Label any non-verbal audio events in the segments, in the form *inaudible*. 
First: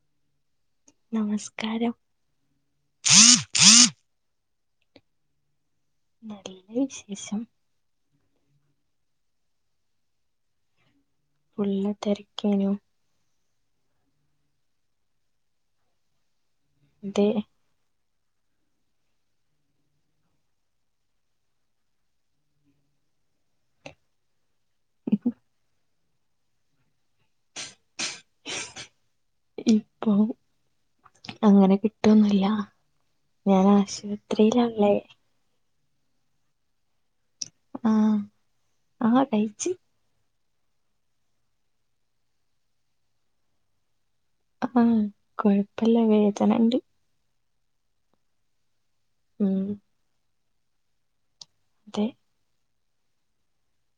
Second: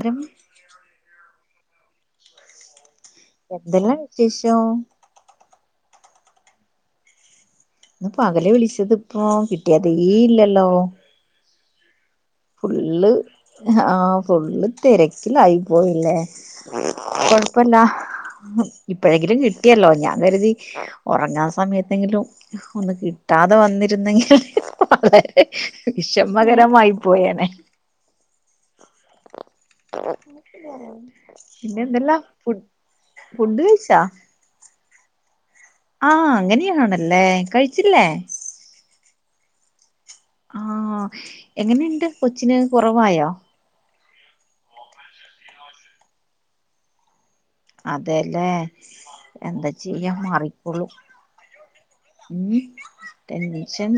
ത്രം. നിസ്കാരം. എന്തെല്ലാ വിശേഷോം നല്ല വിശേഷം ഇന്ന് പകല് വിളിച്ചത്പ്പോ കിട്ടിയാതേയില്ലല്ലോ ഫുള്ള്തെരക്കേനു ആഹ് ഫുള്ള് തിരക്കിലായിപോയല്ലേ അതെ കൊഴപ്പല്ല ഇപ്പോഴെങ്കിലും കിട്ടിയല്ലോ ഞാൻ കരുതി ഒറങ്ങാൻ സമയത്തെങ്കിലും ഒന്ന് കിട്ട ആതെ വന്നിരുന്നെങ്കിൽ വളരെ വിഷമകരമായി പോയെനെ. ഇപ്പൊ അങ്ങനെ പിന്നെ എന്തെല്ലാം കിട്ടോന്നുല്ല ഫുഡ് ഫുഡ് കഴിച്ചാ ഞാനാശുപത്രിയില ള്ളേ. ആഹ് അങ്ങനെയാണല്ലേ കഴിച്ചില്ലേ. ആഹ് ആഹ് കയിച്ച്. ആഹ് എങ്ങനിണ്ട് കൊച്ചിന് കുറവായോ. ആഹ് കൊഴപ്പല്ല വേദനണ്ട്. അതെ ലേ ഉം എന്താ ചെയ്യാ മാറിക്കൊളും. അതെ ഉം ടെൻഷൻ.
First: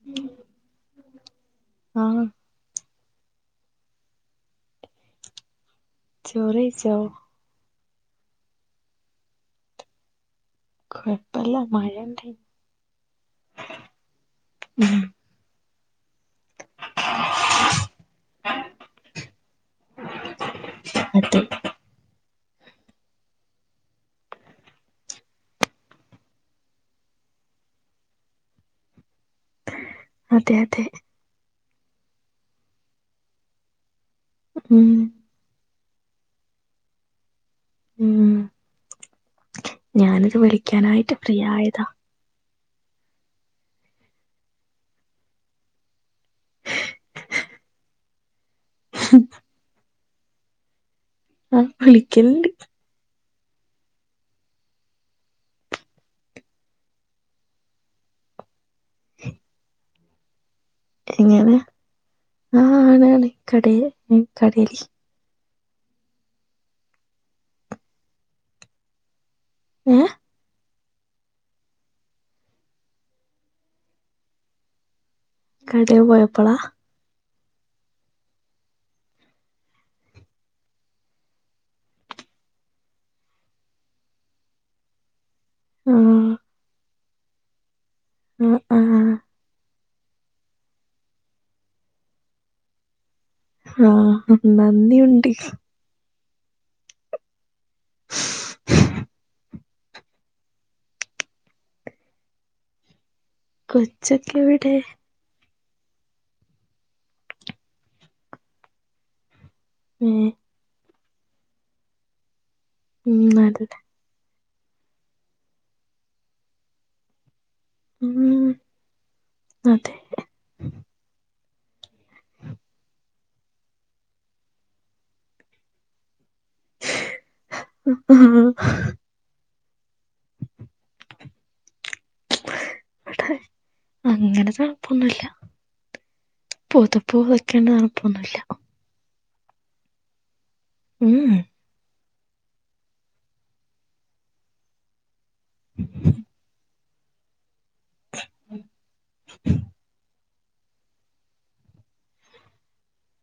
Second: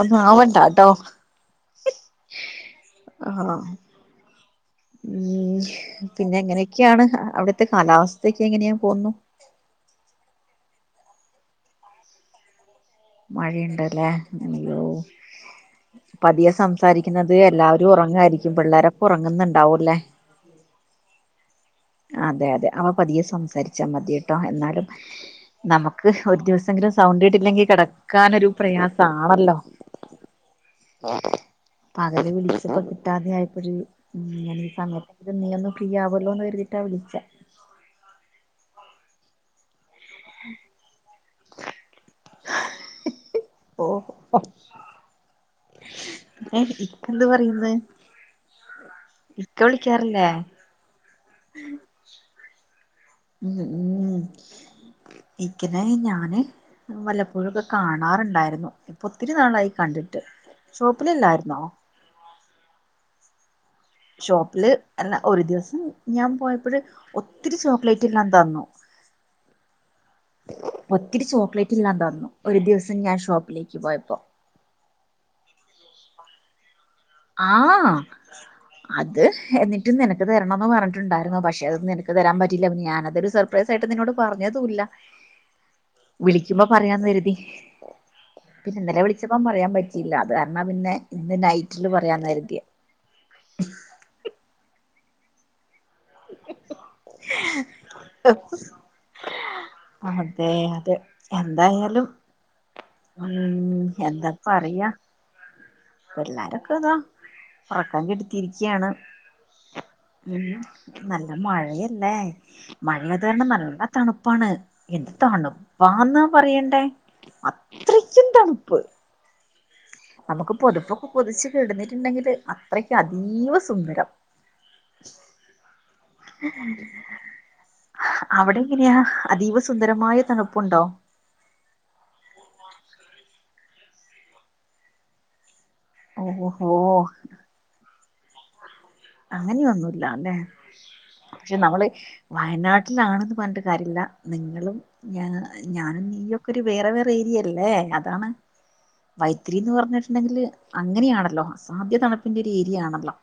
ഒന്നു ആവണ്ട ട്ടോ. ആഹ്. ആഹ് ആഹ്. ഉം ചോറെയ്ച്ചോ പിന്നെങ്ങനെക്ക്യാണ് അ അവിടത്തെ. കാലാവസ്ഥക്കെങ്ങനെയ പോന്നു. കൊഴപ്പല്ല മഴണ്ടയ്. മഴയിണ്ട് ലേ *unintelligible* യോ. ഉം പതിയെ സംസാരിക്കുന്നത് എല്ലാവാരും ഉറങ്ങായിരിക്കും പിള്ളാരൊക്കെ ഉറങ്ങുന്നുണ്ടാവൂല്ലേ. അതെ. അതെ അതെ അവ പതിയെ സംസാരിച്ചാൽ മതി കേട്ടോ എന്നാലും നമുക്ക് ഒരു ദിവസെങ്കിലും സൗണ്ട്. ഇട്ടില്ലെങ്കി കെടക്കാനൊരു പ്രയാസാണല്ലോ. അതെ അതെ പകല് വിളിച്ചപ്പോ കിട്ടാതെയായപ്പഴ് ഞാൻ ഈ ഉം സമയത്ത് നീ ഒന്ന്. ഫ്രീ ആവല്ലോന്ന് കരുതിട്ടാ വിളിച്ചേ. ഉം ഞാനിത് വിളിക്ക്യാനായിട്ട് ഫ്രീയായതാ. ഓഹോ. ന്നെ ഇക്കെന്ത് പറയുന്ന്. ഇക്ക വിളിക്ക്യാറില്ലേ. അ വിളിക്ക്യലിണ്ട്. ഉം ഉം. ഇക്കനെ ഞാന് വല്ലപ്പോഴൊക്കെ കാണാറുണ്ടായ്രുന്നു. ഇപ്പൊ ഒത്തിരി നാളായി കണ്ടിട്ട് എങ്ങനെ ഷോപ്പിലില്ലായ്ര്ന്നോ. ആഹ് ആണ് ആണ് കടേ ഉം കടേൽക്ക്. ഞാ പോയപ്പഴ് ഒത്തിരി ചോക്ലേറ്റ് എല്ലാം തന്നു. ഏഹ്. ഒത്തിരി ചോക്ലേറ്റെല്ലാം തന്നു ഒരു ദിവസം ഞാൻ ഷോപ്പിലേക്ക് പോയപ്പോ. കടേ പോയപ്പളാ. ആഹ്. അത് എന്നിട്ട് നിനക്ക് തരണംന്ന് പറഞ്ഞിട്ടുണ്ടായിരുന്നു പക്ഷെ അത് നിനക്ക് തരാൻ പറ്റില്ല ഞാനതരു സർപ്രൈസ് ആയി ട്ട് നിന്നോട് പർഞ്ഞതുല്ല. ആഹ് വിളിക്കുമ്പോ പറയാന്ന് കരുതി ആഹ് പിന്നെ ഇന്നലെ ആഹ് വിളിച്ചപ്പ പറയാൻ പറ്റി ഇല്ല അത് കാരണാ പിന്നെ ഇന്ന് നൈറ്റില് പറയാന്ന് കര്തിയെ ആ നന്നിയുണ്ട്. അതെ അതെ എന്തായാലും ഉം എന്താ കൊച്ചൊക്കെ എവിടെ പറിയ? എല്ലാരൊക്കെ താ ഉറക്കാൻ കെടത്തിയിരിക്യാണ്. ഏഹ് നല്ല മഴയല്ലേ മഴയായത് കരണം നല്ല തണു പ്പാണ്. എന്ത് തണുപ്പാന്നാ പറയണ്ടേ അത്രയ്ക്കും ഉം തണുപ്പ് അതെ നമുക്ക് പൊതുപ്പൊക്കെ പൊതിച്ചു കിടന്നിട്ടുണ്ടെങ്കില് അത്രയ്ക്ക് അതീവ സുന്ദരം *unintelligible* അവിടെങ്ങനെയാ അതീവ സുന്ദരമായ തണുപ്പുണ്ടോ? അങ്ങനെ തണുപ്പൊന്നുല്ല. ഓഹോ പൊതപ്പ് പൊതക്കേണ്ട തണപ്പൊന്നുല്ല. അങ്ങനെയൊന്നും ഇല്ല അല്ലേ ഉം പക്ഷെ നമ്മള് വയനാട്ടിലാണെന്ന് പറഞ്ഞിട്ട് കാര്യമില്ല നിങ്ങളും ഞ ഞാനും നീയൊക്കെ ഒരു വേറെ വേറെ ഏരിയല്ലേ അതാണ് വൈത്രിന്ന് പറഞ്ഞിട്ടുണ്ടെങ്കില് അങ്ങനെയാണല്ലോ അസാധ്യ തണുപ്പിന്റെ ഒരു ഏരിയയാണല്ലോ.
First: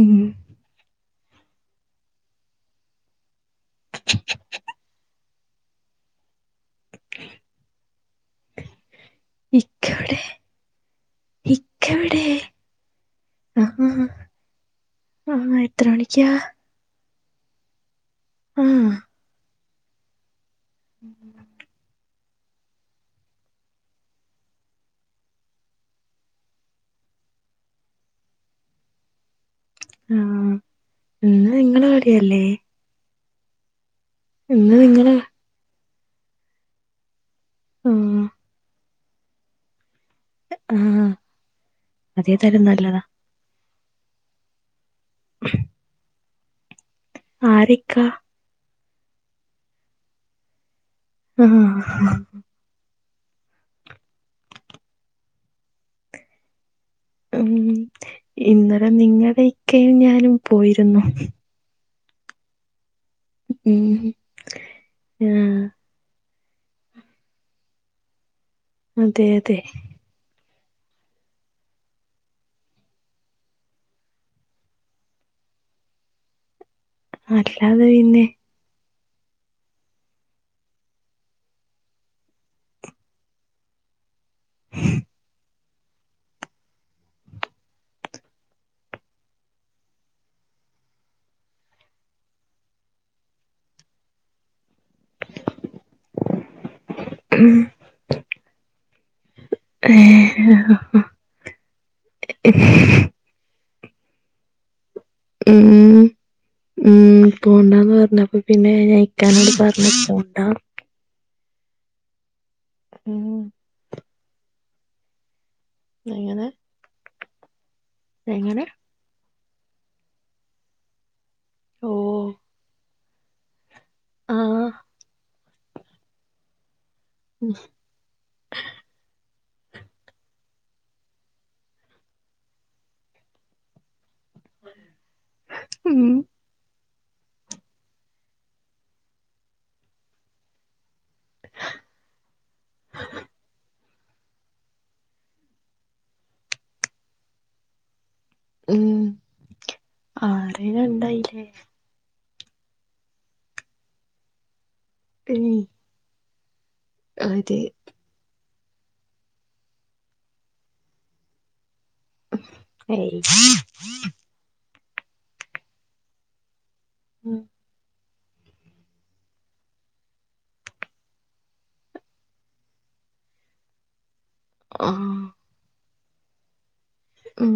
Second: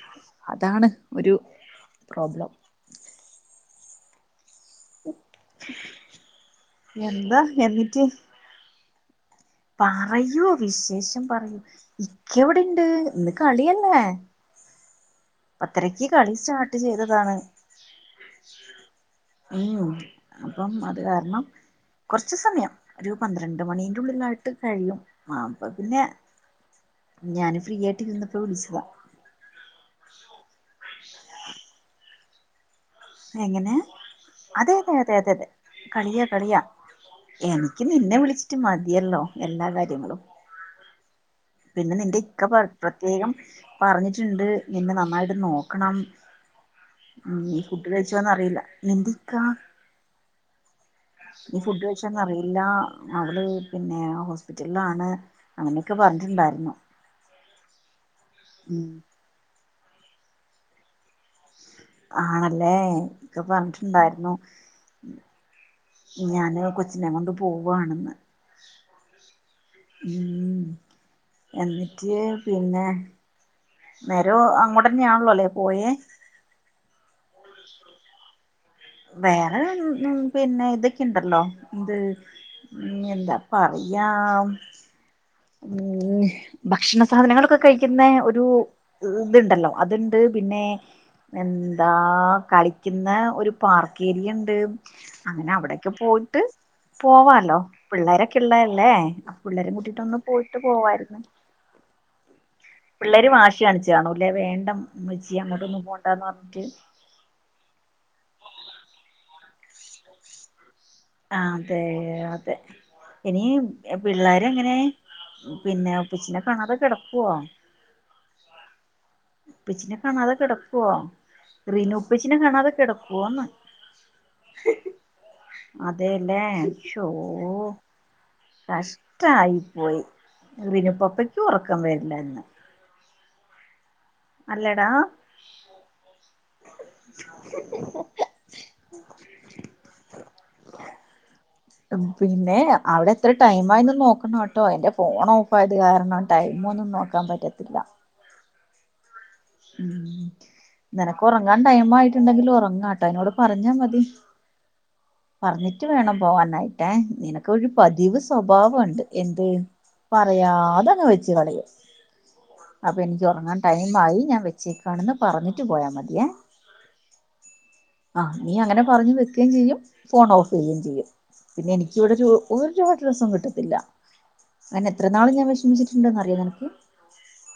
ഉം ഒരു പ്രോബ്ലം *unintelligible* എന്താ എന്നിറ്റ്? ഇക്കവിടെ പറയൂ വിശേഷം പറയൂ. ഇക്കവിടെ ഇക്ക എവിടെ ഇണ്ട്. ഇന്ന് ആഹ് കളിയല്ലേ? ആഹ് എത്ര പത്തരക്ക് മണിക്കാ കളി സ്റ്റാർട്ട് ചെയ്തതാണ് ആഹ അ്യോ അപ്പം അത് കാരണം കുറച്ചു സമയം ഒരു പന്ത്രണ്ട് മണീറ ഉള്ളിലായിട്ട് കഴിയും ആ അപ്പൊ പിന്നെ ഞാന് ഫ്രീ ആയിട്ട് ഇരുന്നപ്പോ വിളിച്ചതാ ആഹ എന്നന്ന് നിങ്ങള അടെയല്ലേ എങ്ങനെ അതെ അതെ അതെ അതെ അതെ കളിയാ കളിയ എനിക്ക് നിന്നെ ആഹ് വിളിച്ചിട്ട് മതിയല്ലോ എല്ലാ കാര്യങ്ങളും ആഹ് പിന്നെ നിന്റെ ഇക്ക അതേതായാലും നല്ലതാ പ്രത്യേകം പറഞ്ഞിട്ടുണ്ട് നിന്നെ നന്നായിട്ട് നോക്കണം ഉ ഫുഡ് ആരിക്ക കഴിച്ചോന്ന അറിയില്ല എന്ക്കാ ന ആഹ് ഫുഡ് വെച്ചന്ന അറിയില്ല അവള് പിന്നെ ഹോസ്പിറ്റലിലാണ് അങ്ങനെയൊക്കെ പറഞ്ഞിട്ടുണ്ടായിരുന്നു ഉം ഇന്നലെ ഉം നിങ്ങളുടെ ഇക്കയും ഞാനും പോയിരുന്നു ആണല്ലേ ഇക്കെ ഉം പറഞ്ഞിട്ടുണ്ടായിരുന്നു ആഹ് ഞാന് കൊച്ചിനെ കൊണ്ട് പോവവാണെന്ന് അതെ അതെ ഉം എന്നിട്ട് പിന്നെ നേര അങ്ങോട്ടന്നെയാണല്ലോല്ലേ പോയേ അല്ലാതെ പിന്നെ വേറെ ഉ പിന്നെ ഇതൊക്കെുണ്ടല്ലോ ഇത് ഉ എന്താ പറയാ ഉ ഉ ഭക്ഷണ സാധനങ്ങളൊക്കെ കഴിക്കുന്ന ഒരു ഇതുണ്ടല്ലോ അതുണ്ട് പിന്നെ എന്താ കളിക്കുന്ന ഒരു പാർക്ക് ഏരിയ ഉണ്ട് അങ്ങനെ അവിടെക്കെ പോയിട്ട്? പോവാാലോ, പിള്ളേരൊക്കെ ഉള്ളരല്ലേ? പിള്ളേരും കൂട്ടീട്ടൊന്ന് പോയിട്ട് പോവായിരുന്നു. പിള്ളേരും വാശി കാണിച്ചു കാണൂല്ലേ? വേണ്ട ഉമ്മച്ചി ഉം അങ്ങോട്ടൊന്നും പോണ്ടാന്ന് പറഞ്ഞിട്ട് ഉം പോണ്ടന്ന് പറഞ്ഞപ്പ പിന്നെ ഞിക്കാനോട് പറ പി പോോണ്ട. ആ അതെ അതെ ഉം ഇനി പിള്ളോര എങ്ങനെ? പിന്നെ ഉപ്പിച്ചിിനെ അങ്ങനെ കാണാതെ കിടക്കുവോ? എങ്ങനെ? ഉപ്പിച്ചിനെ കാണാതെ കിടക്കുവോ? റീന ഓ ഉപ്പിച്ചിനെ കാണാതെ കിടക്കുവോന്ന്. ആഹ്! അതെല്ലേോ ഉം, കഷ്ടായി പോയി പവിനുപ്പപ്പക്കും ഉറക്കൻ വരില്ല എന്ന്. അല്ലടാ? ഉം പിന്നെ അവിടെ എത്ര ടൈം ആയി നോക്കണം കേട്ടോ? എന്റെ ഫോൺ ഓഫ് ആയത് കാരണം ടൈമ ഒന്നും നോക്കാൻ പറ്റത്തില്ല. ഉം, ഉ ആരേം നിനക്ക് കണ്ടായില്ലേ ഉറങ്ങാൻ ടൈം ആയി ണ്ടെങ്കിൽ ഉറങ്ങ കേട്ടോ, അതിനോട് പറഞ്ഞാ മതി. ഏയ് പറഞ്ഞിട്ട് വേണം പോവാനായിട്ടേ, നിനക്ക് അതെ ഒരു പതിവ്സ് സ്വഭാവുണ്ട് എന്ത്? പറയാതങ്ങ് വെച്ചു കളയാ. അപ്പൊ ഏയ് എനിക്ക് ഉറങ്ങാൻ ടൈം ആയി, ഞാൻ വെച്ചേക്കാണെന്ന് പറഞ്ഞിട്ട് പോയാ മതിയേ? ഉം. ആഹ് നീ അങ്ങനെ പറഞ്ഞു വെക്കയും ചെയ്യും. ഫോൺ ഓഫ് ചെയ്യുകയും ചെയ്യും പിന്നെ എനിക്കിവിടെ ഒരു ഒരു അഡ്രസ്സും കിട്ടത്തില്ല. അങ്ങനെ എത്ര ആഹ് നാളും ഞാൻ വിഷമിച്ചിട്ടുണ്ടന്ന് അറിയോ നിനക്ക്? ഉം.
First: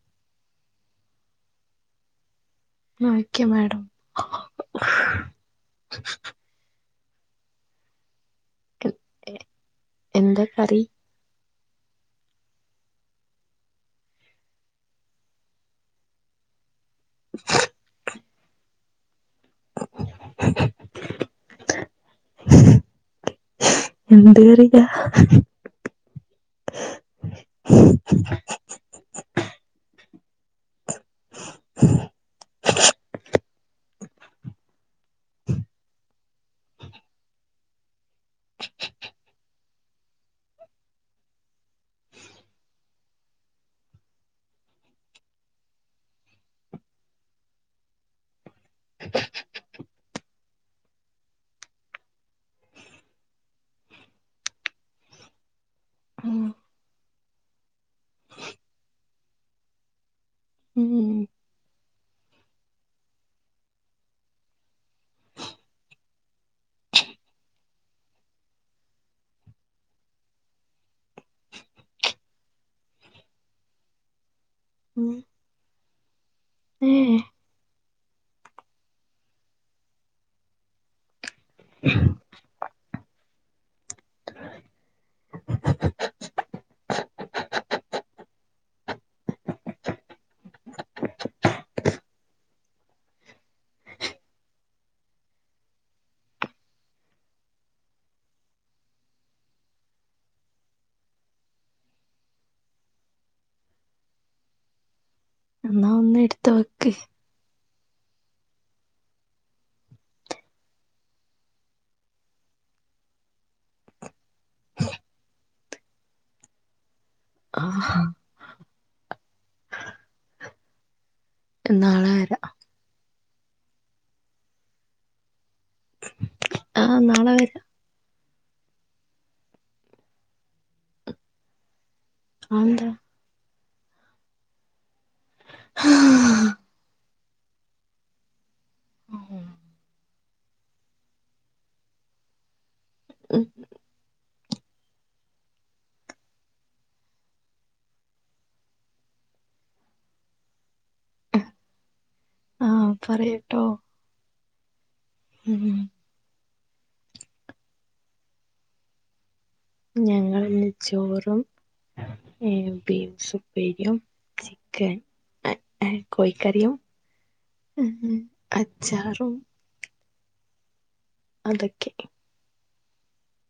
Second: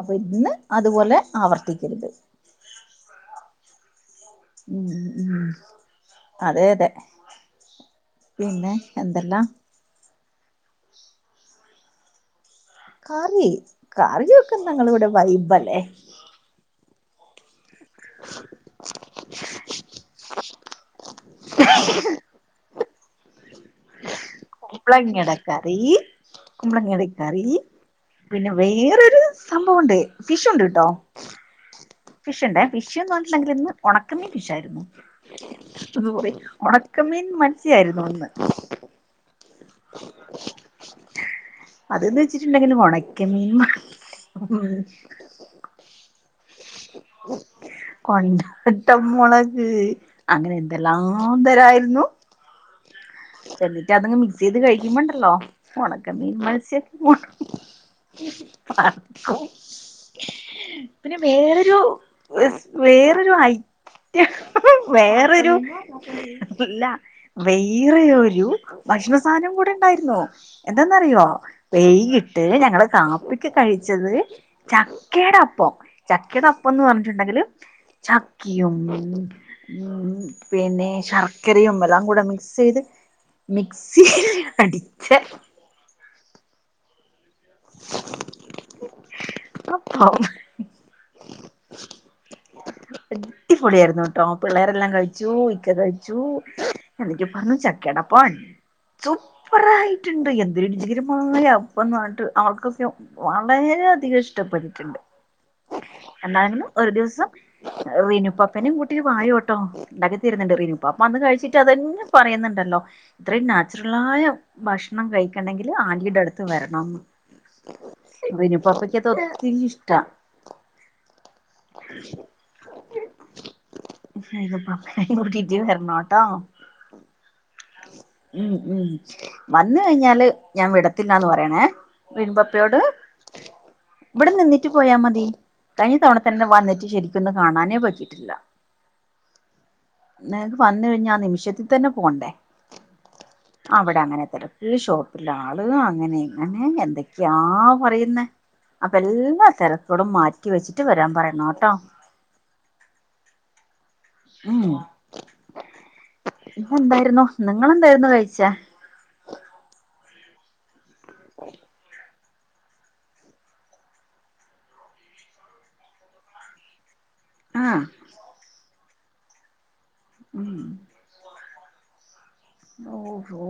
അപ്പൊ ഇന്ന് അതുപോലെ ആവർത്തിക്കരുത്. Okay madam. ഉം ഉം അതേ അതെ. പിന്നെ എന്തല്ലാം? എന്താ കറി? കാറി കാറി ഒക്കെ ങ്ങള ഇവിടെ വൈബല്ലേ. ഉം. കുബ്ലങ്ങേടെക്കറി, കുബ്ലങ്ങേടെക്കറി. പിന്നെ വേറൊരു സംഭവുണ്ട്, ഫിഷ് ഉണ്ട്ട്ടോ. ഫിഷ് ഉണ്ടേ ഫിഷ് എന്ന് പറഞ്ഞുട്ടെങ്കിൽ ഇന്ന്. ഉണക്കമീൻ ഫിഷായിരുന്നു, അത്പോയി ഉണക്കമീൻ മത്സ്യായിരുന്നു ഇന്ന്. അതന്ന് വെച്ചിട്ടുണ്ടെങ്കിൽ ഒണക്ക മീൻ. *unintelligible* കൊണ്ടാട്ടം മുളക്, അങ്ങനെ എന്തെല്ലാം തരായിരുന്നു. എന്നിട്ട് അതങ്ങ് മിക്സ് ചെയ്ത് കഴിക്കുമ്പോണ്ടല്ലോ ഉണക്ക മീൻ ഉം മത്സ്യസൊക്ക ഉണക്കമീൻ. *unintelligible* ഉം പിന്നെ വേറൊരു വേറൊരു ആയി വേറൊരു ഇല്ല വേ ഈറെ ഒരു ഭക്ഷണ സാനം കുടെ ഉണ്ടായിരുന്നോ എന്താന്നറിയോ വെയ്കീട്ട് ഞാ ഞങ്ങള് കാപ്പിക്ക് കഴിച്ചത് ഉം. ചക്കയ്ടെ അപ്പം ചക്കയുടെ അപ്പം ന്ന് ഏ പറഞ്ഞിട്ടുണ്ടെങ്കില് ചക്കിയും ഉം പിന്നെ ശർക്കരയും എല്ലാം കൂടെ മി ചെയ്ത് മിക്സി അടിച്ച *unintelligible* ടി പൊളിയാരുന്നു ട്ടോ പിള്ളേരെല്ലാം കഴിച്ചു, ഇക്ക കഴിച്ചു *unintelligible* പറഞ്ഞു ചക്കെടപ്പം സൂപ്പർ ആയിട്ടുണ്ട് എന്തെരുരുചികരമായ അപ്പംന്നറ്ഞ്ഞ്ട്ട് ആൾക്കൊക്കെ വളരെ അധികം ഇഷ്ടപ്പെട്ടിട്ട്ണ്ട് *unintelligible* എന്നായിരുന്നു ഒരു വെക്ക് ദിവസം റിനുപപ്പെനേം കൂട്ടി വായൊട്ടോ ണ്ടാക്കിത്തരുന്നുണ്ട് റിനുപാപ്പാ അന്ന് കഴിച്ചിട്ട് അതന്നെ പറയുന്നുണ്ടല്ലോ ഇത്രയും നാച്ചുറലായ ഭക്ഷണം കഴിക്കണ്ടെങ്കില് ആൻ്റിയുടെ അടുത്ത് വരണം ആ റിനുപ്പാപ്പക്ക് അത് ഒത്തിരി ഇഷ്ടാ നാളെ വരാ റിനുപാപ്പെനേം കൂട്ടി *unintelligible* വര്ണോട്ടോ ആ നാളെ വരാ ഉം ഉം വന്ന് കഴിഞ്ഞാല് ഞാൻ വിടത്തില്ലാന്ന് പറയണേ വീൻപപ്പയോട് അതെന്താ ഇവടെ നിന്നിട്ട് പോയാ മ കഴിഞ്ഞ തവണ തന്നെ വന്നിട്ട് ശരിക്കൊന്നും കാണാനേ പറ്റിട്ടില്ല *unintelligible* നിനക്ക് വന്ന് കഴിഞ്ഞാ ആ നിമിഷത്തിൽ തന്നെ പോണ്ടേ ഉം അവിടെ അങ്ങനെ തര ഈ ഷോപ്പിലാള് അങ്ങനെ ഇങ്ങനെ എന്തൊക്കെയാ പറയുന്ന അപ്പെല്ലാ തെരക്കടും മാറ്റി വെച്ചിട്ട് വരാൻ പറയണംട്ടോ ആഹ് പറയട്ടോ *unintelligible* ഉം എന്തായിരുന്നു നിങ്ങളെന്തായിരുന്നു കഴിച്ച ഞങ്ങളന്ന് ചോറും ഏ ബീൻസ് ഉപ്പേരിയും ചിക്കൻ എ ഏ കോഴിക്കറിയും ആഹ് ഉം അച്ചാറും ഉം അതക്കെ ഓ ഓ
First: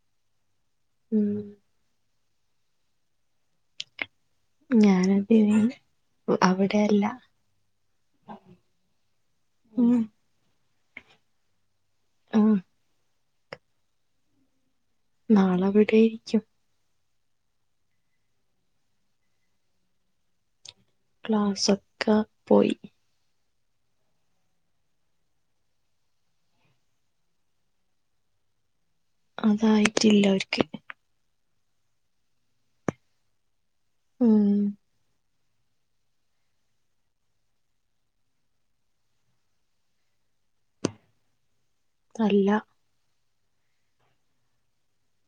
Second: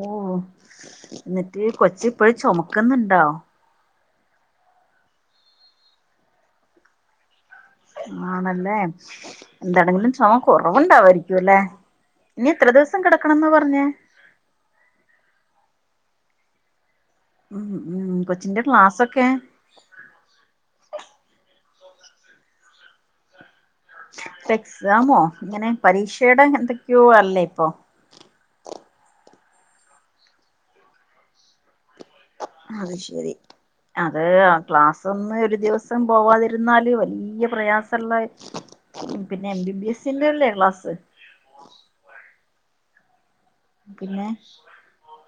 ഉം എന്നിട്ട് കൊച്ച് ഇപ്പഴും ചൊമക്ക് ന്ന്ണ്ടോ ഞാനതിന് അവിടെയല്ല ആണല്ലേ ഉം എന്താണെങ്കിലും ചൊമക്കോ *unintelligible* വുണ്ടാവായിരിക്കും ല്ലേ ആ ഇനി എത്ര ദിവസം കിടക്കണംന്ന പറഞ്ഞേ നാളെവിടെയിരിക്കും ഉം ഉം കൊച്ചിന്റെ ക്ലാസൊക്കെ ക്ലാസൊക്ക പോയി എക്സാമോ ഇങ്ങനെ പരീക്ഷയുടെ എന്തൊക്കെയോ അല്ലേ ഇപ്പൊ അതായിട്ടില്ല അവർക്ക് അത് ശരി അത് ഉം ക്ലാസ്സ് ഒന്ന് ഒരു ദിവസം പോവാതിരുന്നാല് വല്ല്യ പ്രയാസള്ള പിന്നെ എം ബി ബി എസിന്റല്ലേ ക്ലാസ്സ് അല്ല പിന്നെ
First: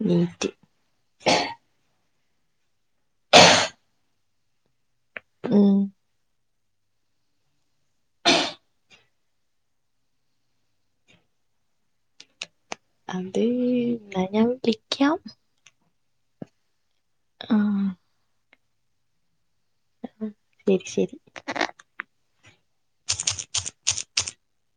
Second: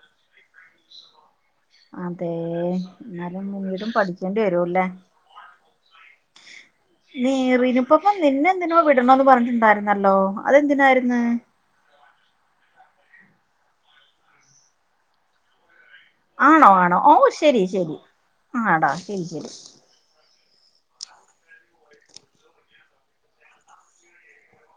നീറ്റ് ഏ അതേ എന്നാലും മുഴുവനും പഠിക്കേണ്ടി വരുല്ലേ. ഉം. നീറിനിപ്പപ്പ നിന്നെന്തിനോ വിടണോന്ന് പറഞ്ഞിട്ടുണ്ടായിരുന്നല്ലോ അതെന്തിനായിര്ന്ന്. അത് എന്നാ ഞാൻ വിളിക്കാം. ആണോ ആണോ ഓ ശരി ആഹ് ശരി ആടാ ശരി ശരി. ആ ശരി ശരി. *inaudible*